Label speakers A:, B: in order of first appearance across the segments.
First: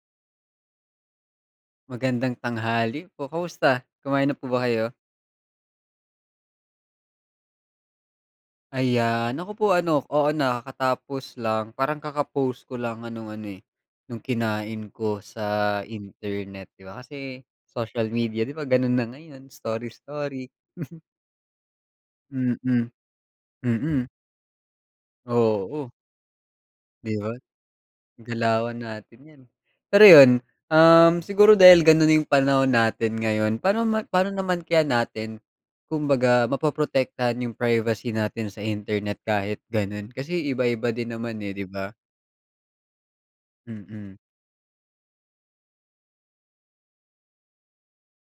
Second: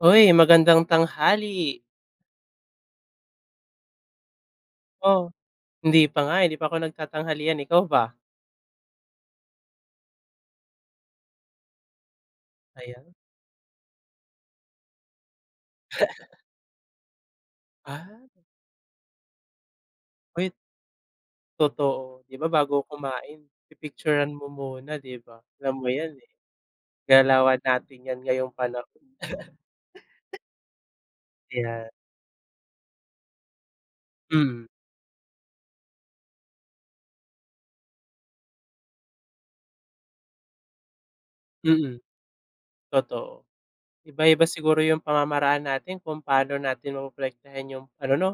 A: Uy, magandang tanghali!
B: Magandang tanghali po, kamusta kumain na po ba kayo?
A: O, hindi pa nga, eh, hindi pa ko nagtatanghalian, eh, ikaw ba?
B: Ayan ako po ano, oo, nakakatapos lang parang kaka post ko lang
A: Ayan.
B: ng ano, eh, nung kinain ko sa internet. Di ba kasi social
A: Ah.
B: media di ba, gano'n na ngayon, story-story.
A: Wait, totoo, di ba,
B: Mm,
A: bago kumain
B: mm.
A: pipicturan mo muna, di ba? Alam mo
B: Oo.
A: 'yan, eh,
B: 'Di ba,
A: galawan natin 'yan ngayong
B: galawan
A: panahon.
B: natin 'yan, eh. Pero 'yun, um, siguro dahil
A: Yeah.
B: gano'n na 'yung panahon natin ngayon, pa'no ma pa'no naman
A: Hmm.
B: kaya natin kumbaga mapoprotektahan 'yung privacy natin sa internet, kahit gano'n, kasi iba-iba din naman, eh, di ba?
A: Mm, totoo.
B: Mm.
A: Iba-iba siguro 'yung pamamaraan natin kung paano natin mapoprotektahan 'yong ano 'no,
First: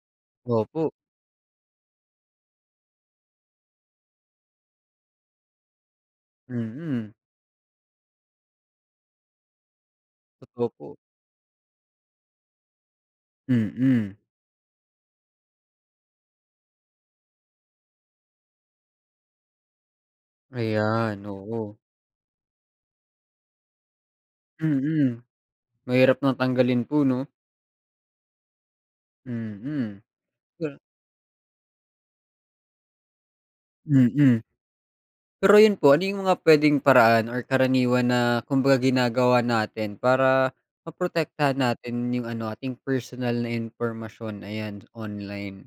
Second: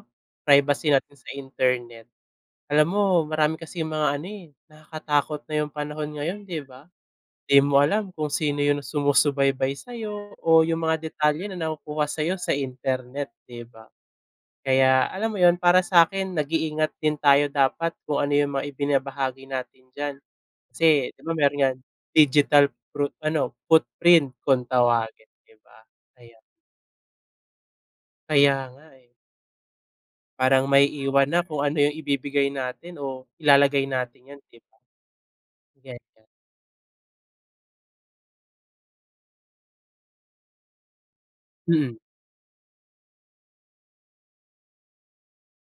B: Opo.
A: privacy natin sa internet. Alam mo, marami kasing mga ano, eh, nakakatakot na 'yung panahon ngayon, 'di ba?
B: Mm.
A: 'Di mo alam kung sino 'yung sumusubaybay sa'yo o
B: Totoo,
A: 'yung
B: po.
A: mga detalye na nakukuha sa sa'yo sa internet, 'di ba?
B: Mm.
A: Kaya alam mo 'yun, para sa akin nag-iingat din tayo dapat kung ano 'yung mga ibinabahagi natin diyan kasi di
B: Ayan,
A: ba, meron
B: oo.
A: niyan digital pro ano footprint kung
B: Mm,
A: tawagin di ba,
B: mahirap ng
A: kaya
B: tanggalin po, 'no?
A: Kaya nga, eh.
B: Mm.
A: Parang
B: Ga
A: maiiwan na kung ano 'yung ibibigay natin o ilalagay natin 'yan,
B: Mm,
A: di ba?
B: pero 'yun po,
A: Yan
B: ano 'yung
A: nga.
B: mga puwedeng paraan or karaniwan na kumbaga ginagawa natin para maprotektahan
A: Mm.
B: natin 'yung ano, ating personal na impormasyon ayan online?